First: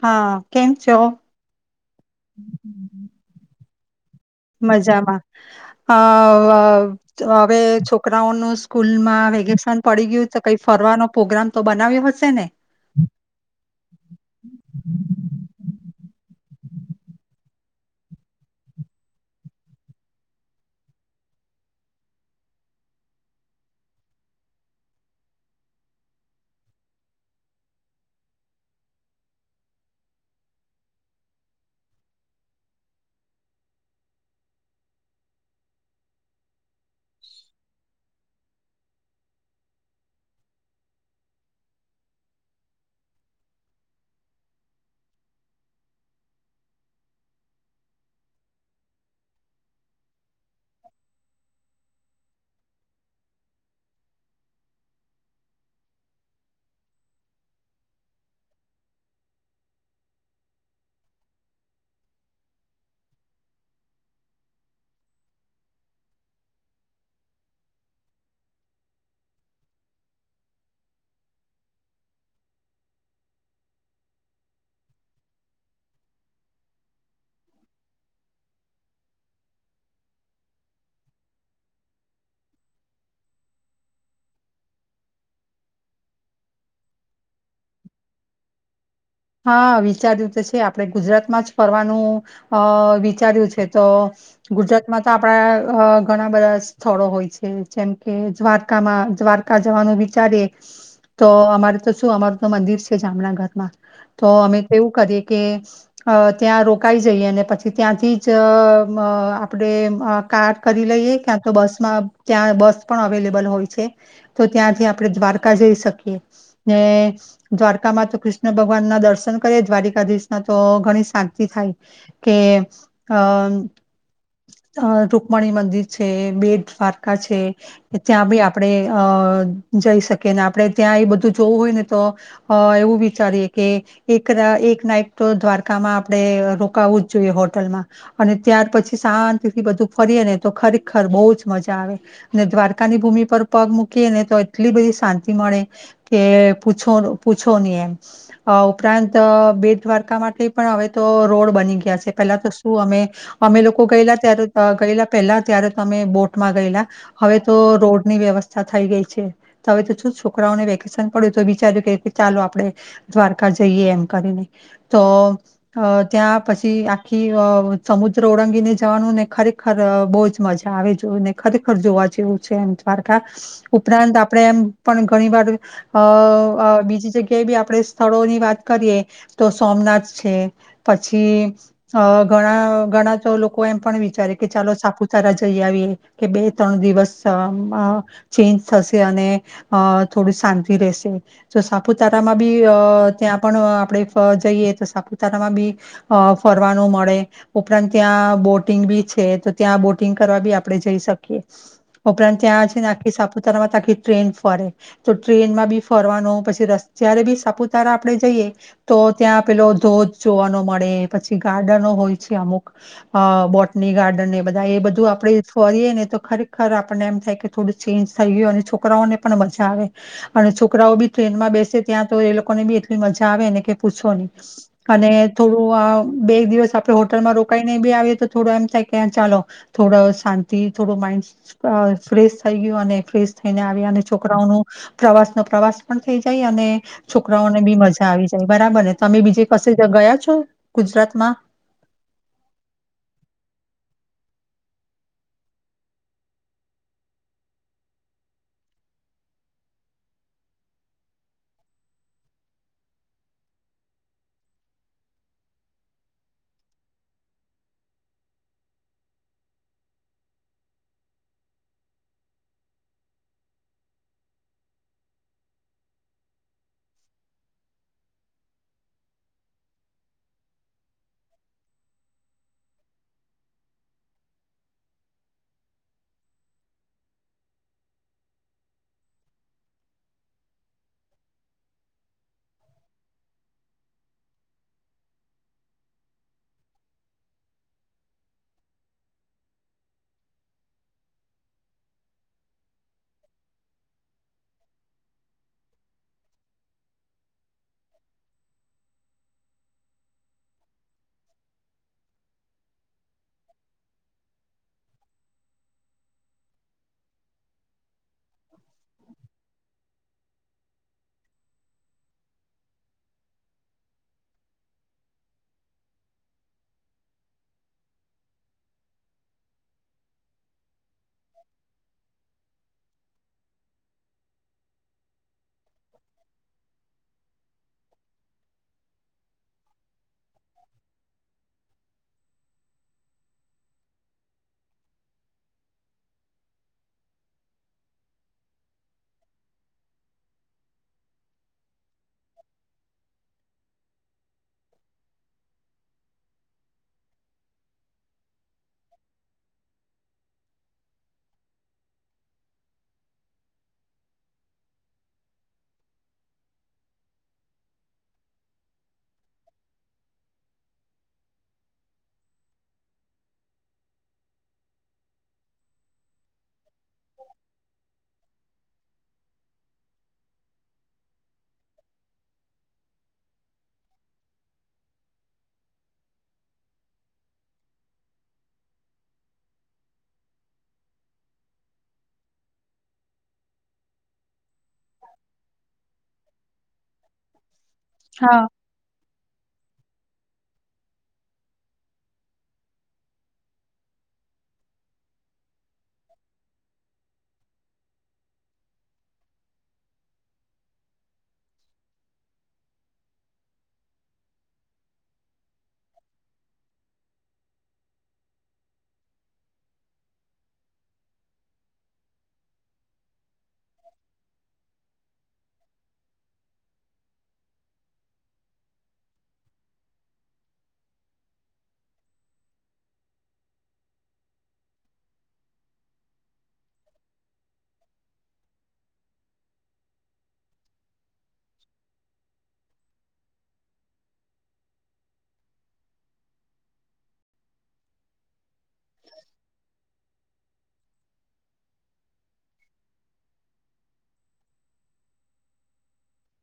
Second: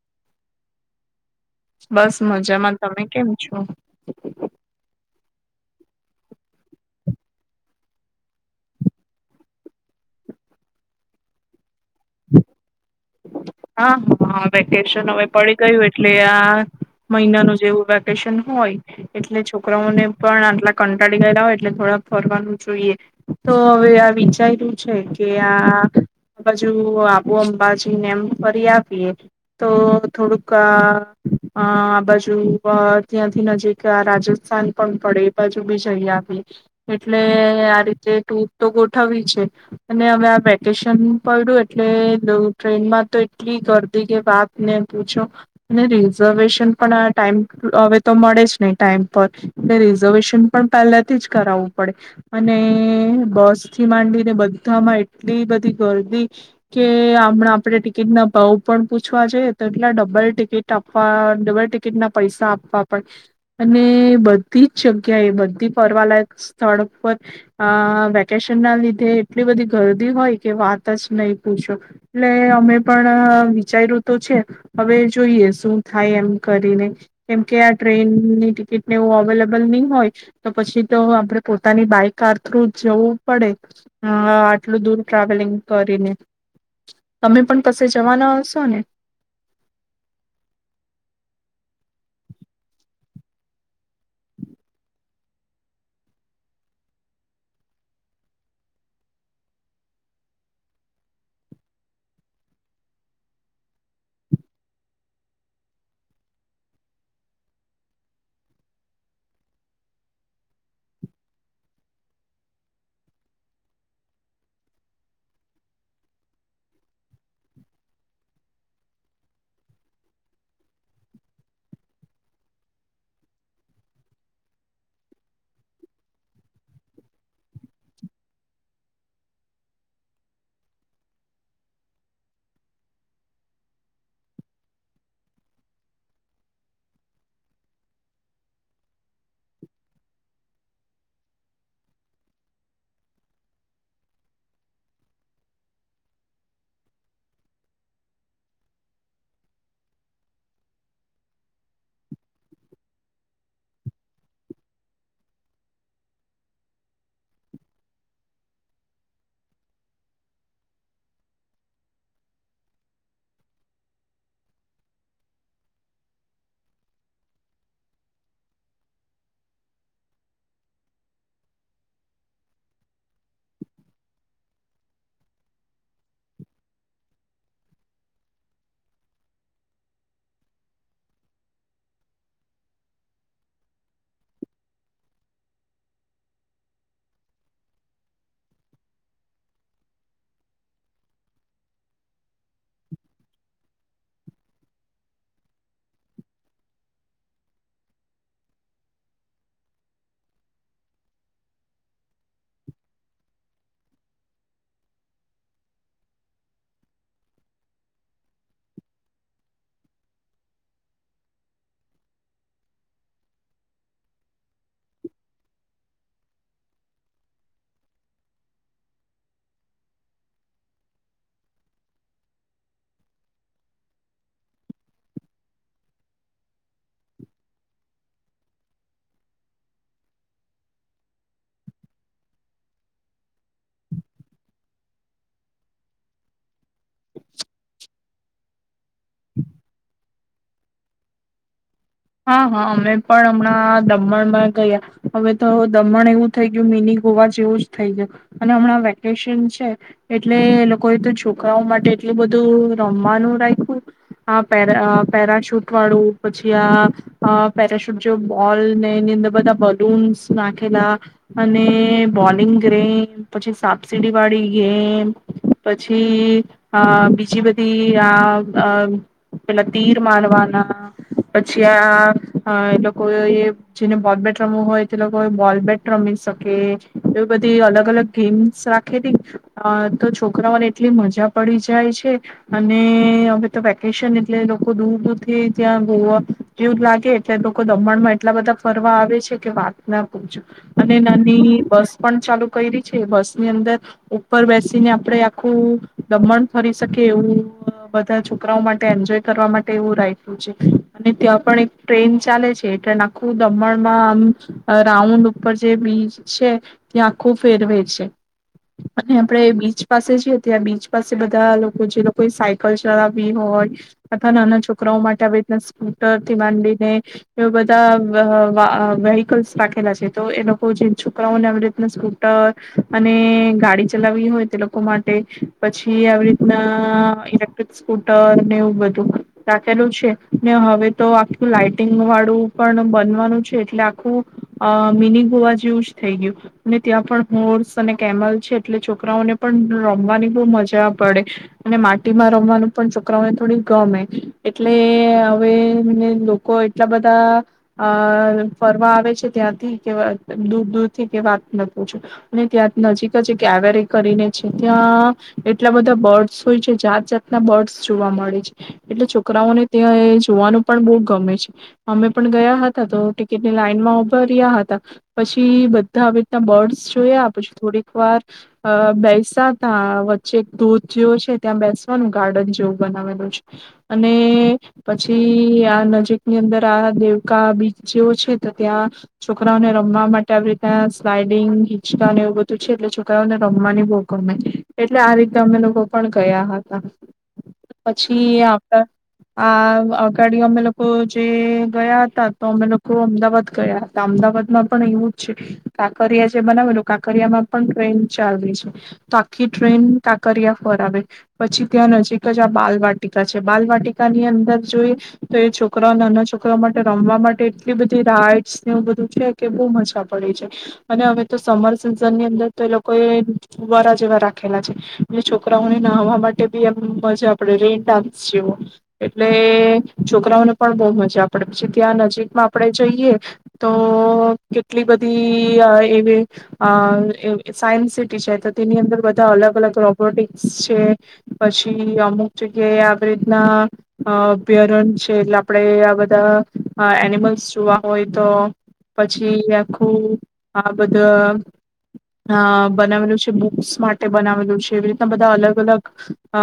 હા કેમ છો. બસ મજામાં તમે કેમ છો. મજામાં અ હવે છોકરાઓનું સ્કૂલમાં વેકેશન પડી ગયું તો કઈ ફરવાનો પ્રોગ્રામ તો બને હા, હ વેકેશન હવે પડી ગયું એટલે આ મહિનાનું જેવું વેકેશન હોય એટલે છોકરાઓને પણ આટલા કંટાળી ગયેલા હોય એટલે થોડા ફરવાનું જોઈએ તો હવે આ વિચાર્યું છે કે આ આબુ, અંબાજીને એમ ફરી આવીએ તો થોડુંક આ બાજુ ત્યાંથી નજીક રાજસ્થાન પણ પડે એ બાજુ બી જઈ આવીએ એટલે આ રીતે ટુર તો ગોઠવી છે અને હવે આ વેકેશન પડ્યું એટલે ટ્રેનમાં તો એટલી ગર્દી કે વાત ને પૂછો અને રિઝર્વેશન પણ આ ટાઈમ હવે તો મળે જ નહી ટાઈમ પર એટલે રિઝર્વેશન પણ પહેલાથી જ કરાવવું પડે અને બસ થી માંડીને બધામાં એટલી બધી ગરદી કે હમણાં આપડ ટિકિટ ના ભાવ પણ પૂછવા જઈએ તો એટલા ડબલ ટિકિટ આપવા ડબલ ટિકિટ ના પૈસા આપવા પડ અને બધી જ જગ્યાએ બધી ફરવાલાયક સ્થળ પર આ વેકેશન ના લીધે એટલી બધી ગરદી હોય કે વાત જ નહી પૂછો એટલે અમે પણ વિચાર્યું તો છે હવે જોઈએ શું થાય એમ કરીને કેમકે આ ટ્રેનની ટિકિટ ને એવ અવેલેબલ નહી હોય તો પછી તો આપણે પોતાની બાય કાર થ્રુ જવું પડે આટલું દૂર ટ્રાવેલિંગ કરીને તમે પણ કશે જવાના હશો ને હા, વિચાર્યું તો છે આપડે ગુજરાતમાં જ ફરવાનું અ વિચાર્યું છે તો ગુજરાતમાં તો આપણા ઘણા બધા સ્થળો હોય છે જેમ કે દ્વારકામાં દ્વારકા જવાનું વિચારીએ તો અમારું તો શું અમારું તો મંદિર છે જામનગરમાં તો અમે તેવું કરીએ કે ત્યાં રોકાઈ જઈએ અને પછી ત્યાંથી જ આપણેે કાર કરી લઈએ ક્યાં તો બસમાં ત્યાં બસ પણ અવેલેબલ હોય છે તો ત્યાંથી આપણે દ્વારકા જઈ શકીએ ને દ્વારકામાં તો કૃષ્ણ ભગવાન ના દર્શન કરીએ દ્વારિકાધીશ ના તો ઘણી શાંતિ થાય કે અ રુકમણી મંદિર છે, બેટદ્વારકા છે, ત્યાં બી આપણેે અ જઈ શકીએ ને આપણે ત્યાં એ બધું જોવું હોય ને તો એવું વિચારીએ કે એક રાત એક નાઈટ તો દ્વારકામાં આપણેે રોકાવવું જ જોઈએ હોટલમાં અને ત્યાર પછી શાંતિથી બધું ફરીએ ને તો ખરેખર બહુ જ મજા આવે દ્વારકાની ભૂમિ પર પગ મૂકીએ ને તો એટલી બધી શાંતિ મળે કે પૂછો, પૂછો નહી એમ ઉપરાંત બેટદ્વારકા માટે પણ હવે તો રોડ બની ગયા છે પેલા તો શું અમે અમે લોકો ગયેલા ત્યારે ગયેલા પેલા ત્યારે તો અમે બોટમાં ગયેલા હવે તો રોડની વ્યવસ્થા થઈ ગઈ છે હવે તો શું છોકરાઓને વેકેશન પડ્યું તો વિચાર્યું કે ચાલો આપડે દ્વારકા જઈએ એમ કરીને તો ત્યાં પછી આખી અ સમુદ્ર ઓળંગીને જવાનું ને ખરેખર બહુ જ મજા આવે જો ને ખરેખર જોવા જેવું છે એમ દ્વારકા ઉપરાંત આપણેે એમ પણ ઘણી વાર અ બીજી જગ્યાએ બી આપણે સ્થળોની વાત કરીએ તો સોમનાથ છે પછી અ ઘણા ઘણા તો લોકો એમ પણ વિચારે કે ચાલો સાપુતારા જઈ આવીએ કે બે, ત્રણ, દિવસ ચેન્જ થશે અને થોડી શાંતિ રહેશે તો સાપુતારામાં બી ત્યાં પણ આપડે જઈએ તો સાપુતારામાં બી ફરવાનું મળે ઉપરાંત ત્યાં બોટિંગ બી છે તો ત્યાં બોટિંગ કરવા બી આપડે જઈ શકીએ ઉપરાંત ત્યાં છેને આખી સાપુતારા માંખી ટ્રેન ફરે તો ટ્રેન માં બી ફરવાનો પછી રસ્ત્યારે બી સાપુતારા આપડે જઈએ તો ત્યાં પેલો ધોધ જોવાનો મળે પછી ગાર્ડનો હોય છે, અમુક બોટની ગાર્ડન એ બધા એ બધું આપડે ફરીએ ને તો ખરેખર આપણને એમ થાય કે થોડું ચેન્જ થઈ ગયું અને છોકરાઓને પણ મજા આવે અને છોકરાઓ બી ટ્રેનમાં બેસે ત્યાં તો એ લોકોને બી એટલી મજા આવે અને કે પૂછો નહી, અને થોડું આ બે દિવસ આપણે હોટલમાં રોકાઈને બી આવીએ તો થોડો એમ થાય કે ચાલો થોડો શાંતિ થોડો માઈન્ડ ફ્રેશ થઈ ગયો અને ફ્રેશ થઈને આવ અને છોકરાઓ ન પ્રવાસ નો પ્રવાસ પણ થઈ જાય અને છોકરાઓને બી મજા આવી જાય બરાબર ને તમે બીજે કશે ગયા છો ગુજરાતમાં હા, હા, અમે પણ હમણાં દમણમાં ગયા હવે તો દમણ એવું થઈ ગયું મિની ગોવા જેવું જ થઈ ગયું અને હમણાં વેકેશન છે એટલે લોકોએ તો છોકરાઓ માટે એટલું બધું રમવાનું રાખ્યું આ પેરા પેરાશૂટ વાળું પછી આ અ પેરાશૂટ જો બોલ ને એની અંદર બધા બલૂન્સ નાખેલા અને બોલિંગ ગેમ પછી સાપસીડી વાળી ગેમ પછી આ બીજી બધી આ પેલા તીર મારવાના પછી ત્યાં એ લોકો જેને બોલ બેટ રમવું હોય તે લોકો બોલ બેટ રમી શકે એવી બધી અલગ અલગ ગેમ્સ રાખે તો છોકરાઓને એટલી મજા પડી જાય છે અને હવે તો વેકેશન એટલે લોકો દૂર દૂરથી ત્યાં ગોવા એવું લાગે એટલે લોકો દમણ માં એટલા બધા ફરવા આવે છે કે વાત ના પૂછો અને નાની બસ પણ ચાલુ કરી છે બસ ની અંદર ઉપર બેસીને આપણે આખું દમણ ફરી શકીએ એવું બધા છોકરાઓ માટે એન્જોય કરવા માટે એવું રાખ્યું છે અને ત્યાં પણ એક ટ્રેન ચાલે છે એટલે આખું દમણમાં આમ રાઉન્ડ ઉપર જે બીચ છે ત્યાં આખું ફેરવે છે અને આપડે બીચ પાસે છી ત્યાં બીચ પાસે બધા લોકો જે લોકો સાયકલ ચલાવવી હોય અથવા નાના છોકરાઓ માટે આવી રીતના સ્કૂલ ને એ બધા વેહકલ્સ રાખેલા છે તો એ લોકો જે છોકરાઓને આવી રીતના સ્કૂટર અને ગાડી ચલાવી હોય તે લોકો માટે પછી આવી રીતના ઇલેક્ટ્રિક સ્કૂટરને એવું બધું રાખેલું છે ને હવે તો આખું લાાઈટિંગ વાળું પણ બનવાનું છે એટલે આખું મિની ગોવા જેવું જ થઈ ગયું અને ત્યાં પણ હોર્સ અને કેમલ છે એટલે છોકરાઓને પણ રમવાની બહુ મજા પડે અને માટીમાં રમવાનું પણ છોકરાઓને થોડી ગમે એટલે હવે લોકો એટલા બધા અ ફરવા આવે છે ત્યાંથી કે દૂર દૂર થી કે વાત ન પૂછો અને ત્યાં નજીક જ કેવેરી કરીને છે ત્યાં એટલા બધા બર્ડ્સ હોય છે જાત જાતના બર્ડસ જોવા મળે છે એટલે છોકરાઓને ત્યાં જોવાનું પણ બહુ ગમે છે, અમે પણ ગયા હતા તો ટિકિટની લાઈનમાં ઉભાર્યા હતા પછી બધા આવી રીતના બર્ડસ જોયા પછી થોડીક વાર બેસા તા વચ્ચે ધોધ જેવો છે ત્યાં બેસવાનું ગાર્ડન જેવું બનાવેલું છે અને પછી ત્યાં નજીકની અંદર આ દેવકા બીચ જેવો છે તો ત્યાં છોકરાઓને રમવા માટે આવી રીત ના ત્યા સ્લાઈડિંગ, હિચકાન એવું બધું છે એટલે છોકરાઓને રમવાની બહુ ગમે એટલે આ રીતે અમે લોકો પણ ગયા હતા પછી હા, આવતા આ અમે લોકો જે ગયા હતા તો અમે લોકો અમદાવાદ ગયા હતા, અમદાવાદમાં પણ એવું જ છે કાંકરિયા જે બનાવેલુ કાકરિયા માં પણ ટ્રેન ચાલવી છે તો આખી ટ્રેન કાંકરિયા ફરાવે આવે પછી ત્યાં નજીક જ આ બાલવાટિકા છે, બાલવાટિકા ની અંદર જોઈ તો એ છોકરાઓ અને નાનાછોકરાઓ માટે રમવા માટે એટલી બધી રાઈડસ એવું બધું છે કે બહુ મજા પડે છે અને હવે તો સમર સિઝન ની અંદર તો એ લોકો એ ફુવારા જેવા રાખેલા છે છોકરાઓને નાહવા માટે બી એમ મજા પડે રેન ડાન્સ જેવો એટલે છોકરાઓને પણ બહુ મજા પડે પછી ત્યાં નજીકમાં આપણેે જઈએ તો કેટલી બધી એવી અ સાયન્સ સિટી છે તો તેની અંદર બધા અલગ અલગ રોબોટિક્સ છે પછી અમુક જગ્યાએ આવી રીતના અભ્યારણ છે એટલે આપણેે આ બધા એનિમલ્સ જોવા હોય તો પછી આખું આ બધું અ બનાવેલું છે, બુક્સ માટે બનાવેલું છે, એવી રીતના બધા અલગ અલગ અ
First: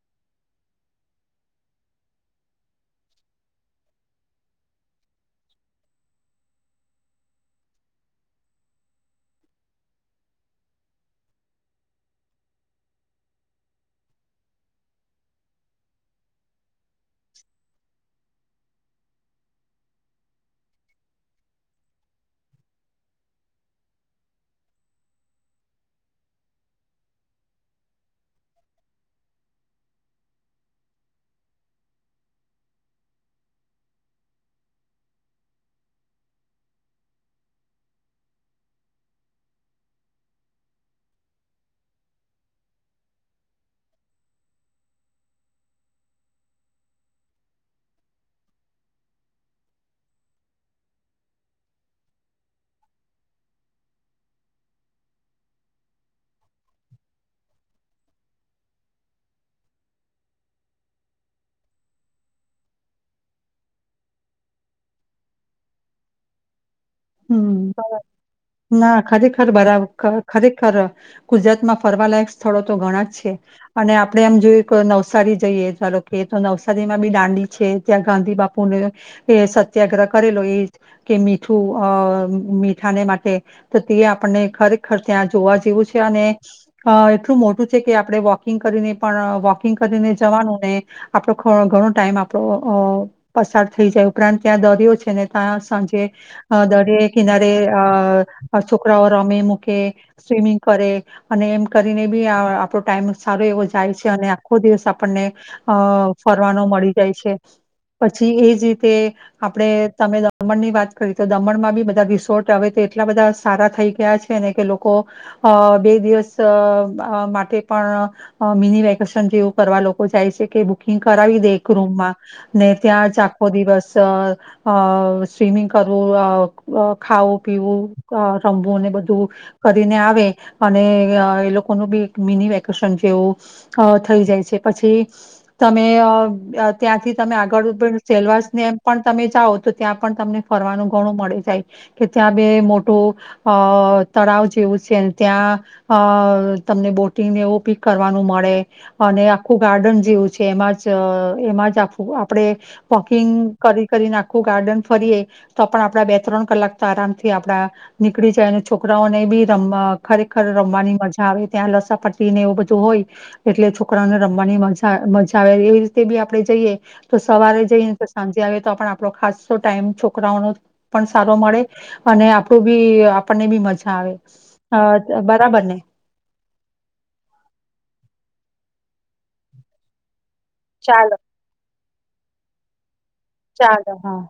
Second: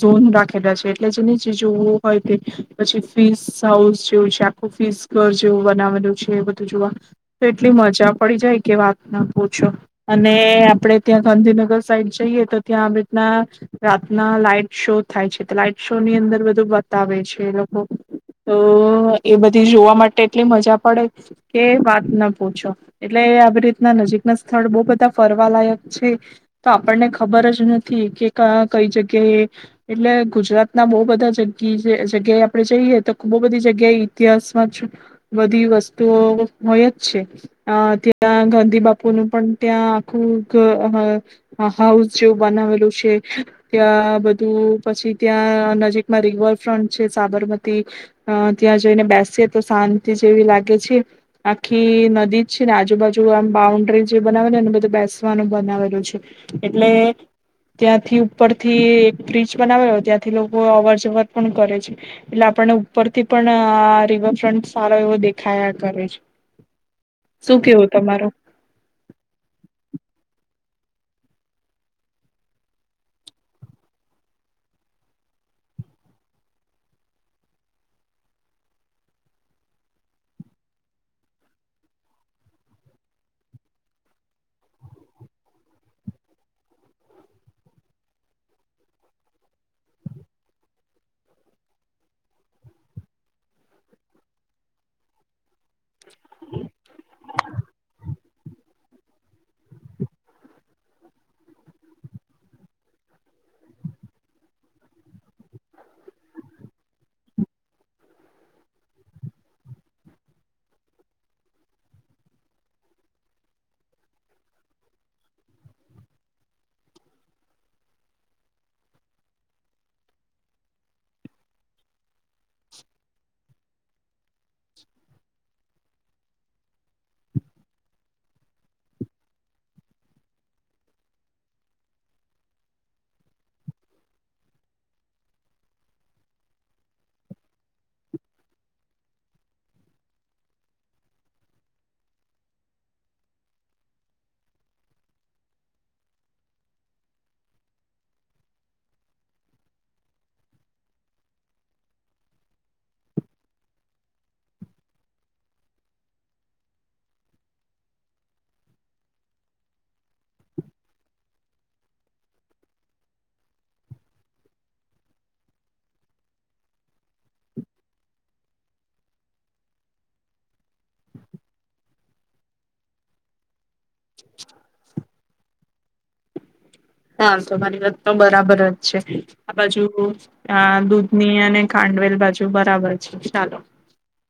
ઝોન રાખેલા છે, એટલે જેને જે જોવું હોય તે પછી ફીસ હાઉસ જેવું છે આખું ફીસ ઘર જેવું બનાવેલું છે એ બધું જોવા તો એટલી મજા પડી જાય કે વાત ના પૂછો છો અને આપડે ત્યાં ગાંધીનગર સાઈડ જઈએ તો ત્યાં આવી રીતના રાતના લાઈટ શો થાય છે લાઈટ શો ની અંદર બધું બતાવે છે તો એ બધી જોવા માટે એટલી મજા પડે કે વાત ના પૂછો એટલે આવી રીતના નજીક ના સ્થળ બહ બધા ફરવા લાયક છે, તો આપણને ખબર જ નથી કે કઈ જગ્યાએ એટલે ગુજરાતના બહુ બધા જ જગ્યાએ આપડે જઈએ તો ખુબ બધી જગ્યાએ ઇતિહાસમાં બધી વસ્તુઓ હોય જ છે અ ત્યાં ગાંધી બાપુ નું પણ ત્યાં આખું હાઉસ જેવું બનાવેલું છે ત્યાં બધું પછી ત્યાં નજીકમાં રિવરફ્રન્ટ છે સાબરમતી ત્યાં જઈને બેસીએ તો શાંતિ જેવી લાગે છે, આખી નદી જ છે, ને આજુબાજુ આમ બાઉન્ડ્રી જે બનાવે એ બધું બેસવાનું બનાવેલું છે, એટલે ત્યાંથી ઉપર થી એક બ્રિજ બનાવેલો ત્યાંથી લોકો અવર જવર પણ કરે છે એટલે આપણને ઉપરથી પણ રિવરફ્રન્ટ સારો એવો દેખાયા કરે છે હમ, શું કેવું તમારું ના ખરેખર બરાબર ખરેખર ખર ગુજરાત માં ફરવાલાયક સ્થળો તો ઘણા જ છે, અને આપડે એમ જોયું કે નવસારી જઈએ ચાલ કે તો નવસારીમાં બી દાંડી છે ત્યાં ગાંધી બાપુને એ સત્યાગ્રહ કરેલો એ કે મીઠું અ મીઠાને માટે તો તે આપણને ખરેખર ત્યાં જોવા જેવું છે અને અ એટલું મોટું છે કે આપણે વોકિંગ કરીને પણ વોકિંગ કરીને જવાનું ને આપણો ઘણો ટાઈમ આપણો અ પસાર થઈ જાય ઉપરાંત ત્યાં દરિયો છે ને ત્યાં સાંજે અ દરિયા કિનારે અ છોકરાઓ રમે મૂકે સ્વિમિંગ કરે અને એમ કરીને બી આપણો ટાઈમ સારો એવો જાય છે અને આખો દિવસ આપણને અ ફરવાનો મળી જાય છે પછી એજ રીતે આપણે તમે દમણની વાત કરી તો દમણમાં બી બધા રિસોર્ટ હવે તો એટલા બધા સારા થઈ ગયા છે ને કે લોકો અ બે દિવસ માટે પણ મિની વેકેશન જેવું કરવા લોકો જાય છે કે બુકિંગ કરાવી દે એક રૂમમાં ને ત્યાં જ આખો અ દિવસ સ્મિંગ કરવું અ ખાવું પીવું રમવું અ ને બધું કરીને આવે અને એ લોકોનું બી એક મિની વેકેશન જેવું થઈ જાય છે પછી તમે ત્યાંથી તમે આગળ સેલવાસ નેમ પણ તમે જાઓ તો ત્યાં પણ તમને ફરવાનું ઘણું મળે જાય કે ત્યાં બે મોટું અ તળાવ જેવું છે ત્યાં અ તમને બોટિંગને એવું બી કરવાનું મળે અને આખું ગાર્ડન જેવું છે એમાં જ એમાં જ આખું આપણે વોકિંગ કરી કરીને આખું ગાર્ડન ફરીએ તો પણ આપડા બે ત્રણ કલાક તો આરામ થી આપડા નીકળી જાય અને છોકરાઓને બી રમવા ખરેખર રમવાની મજા આવે ત્યાં લસરપટ્ટટી ને એવું બધું હોય એટલે છોકરાઓને રમવાની મજા મજા આવે એવી રીતે બી આપડે જઈએ તો સવારે જઈને તો સાંજે આવે તો પણ આપણો ખાસો ટાઈમ છો છોકરાઓનુ પણ સારો મળે અને આપણું બી આપણને બી મજા આવે અ બરાબર ને. હા તમારી વાત તો બરાબર છે આ બાજુ આ ચાલો દૂધની અને ખાંડવેલ બાજુ બરાબર. ચાલો હા.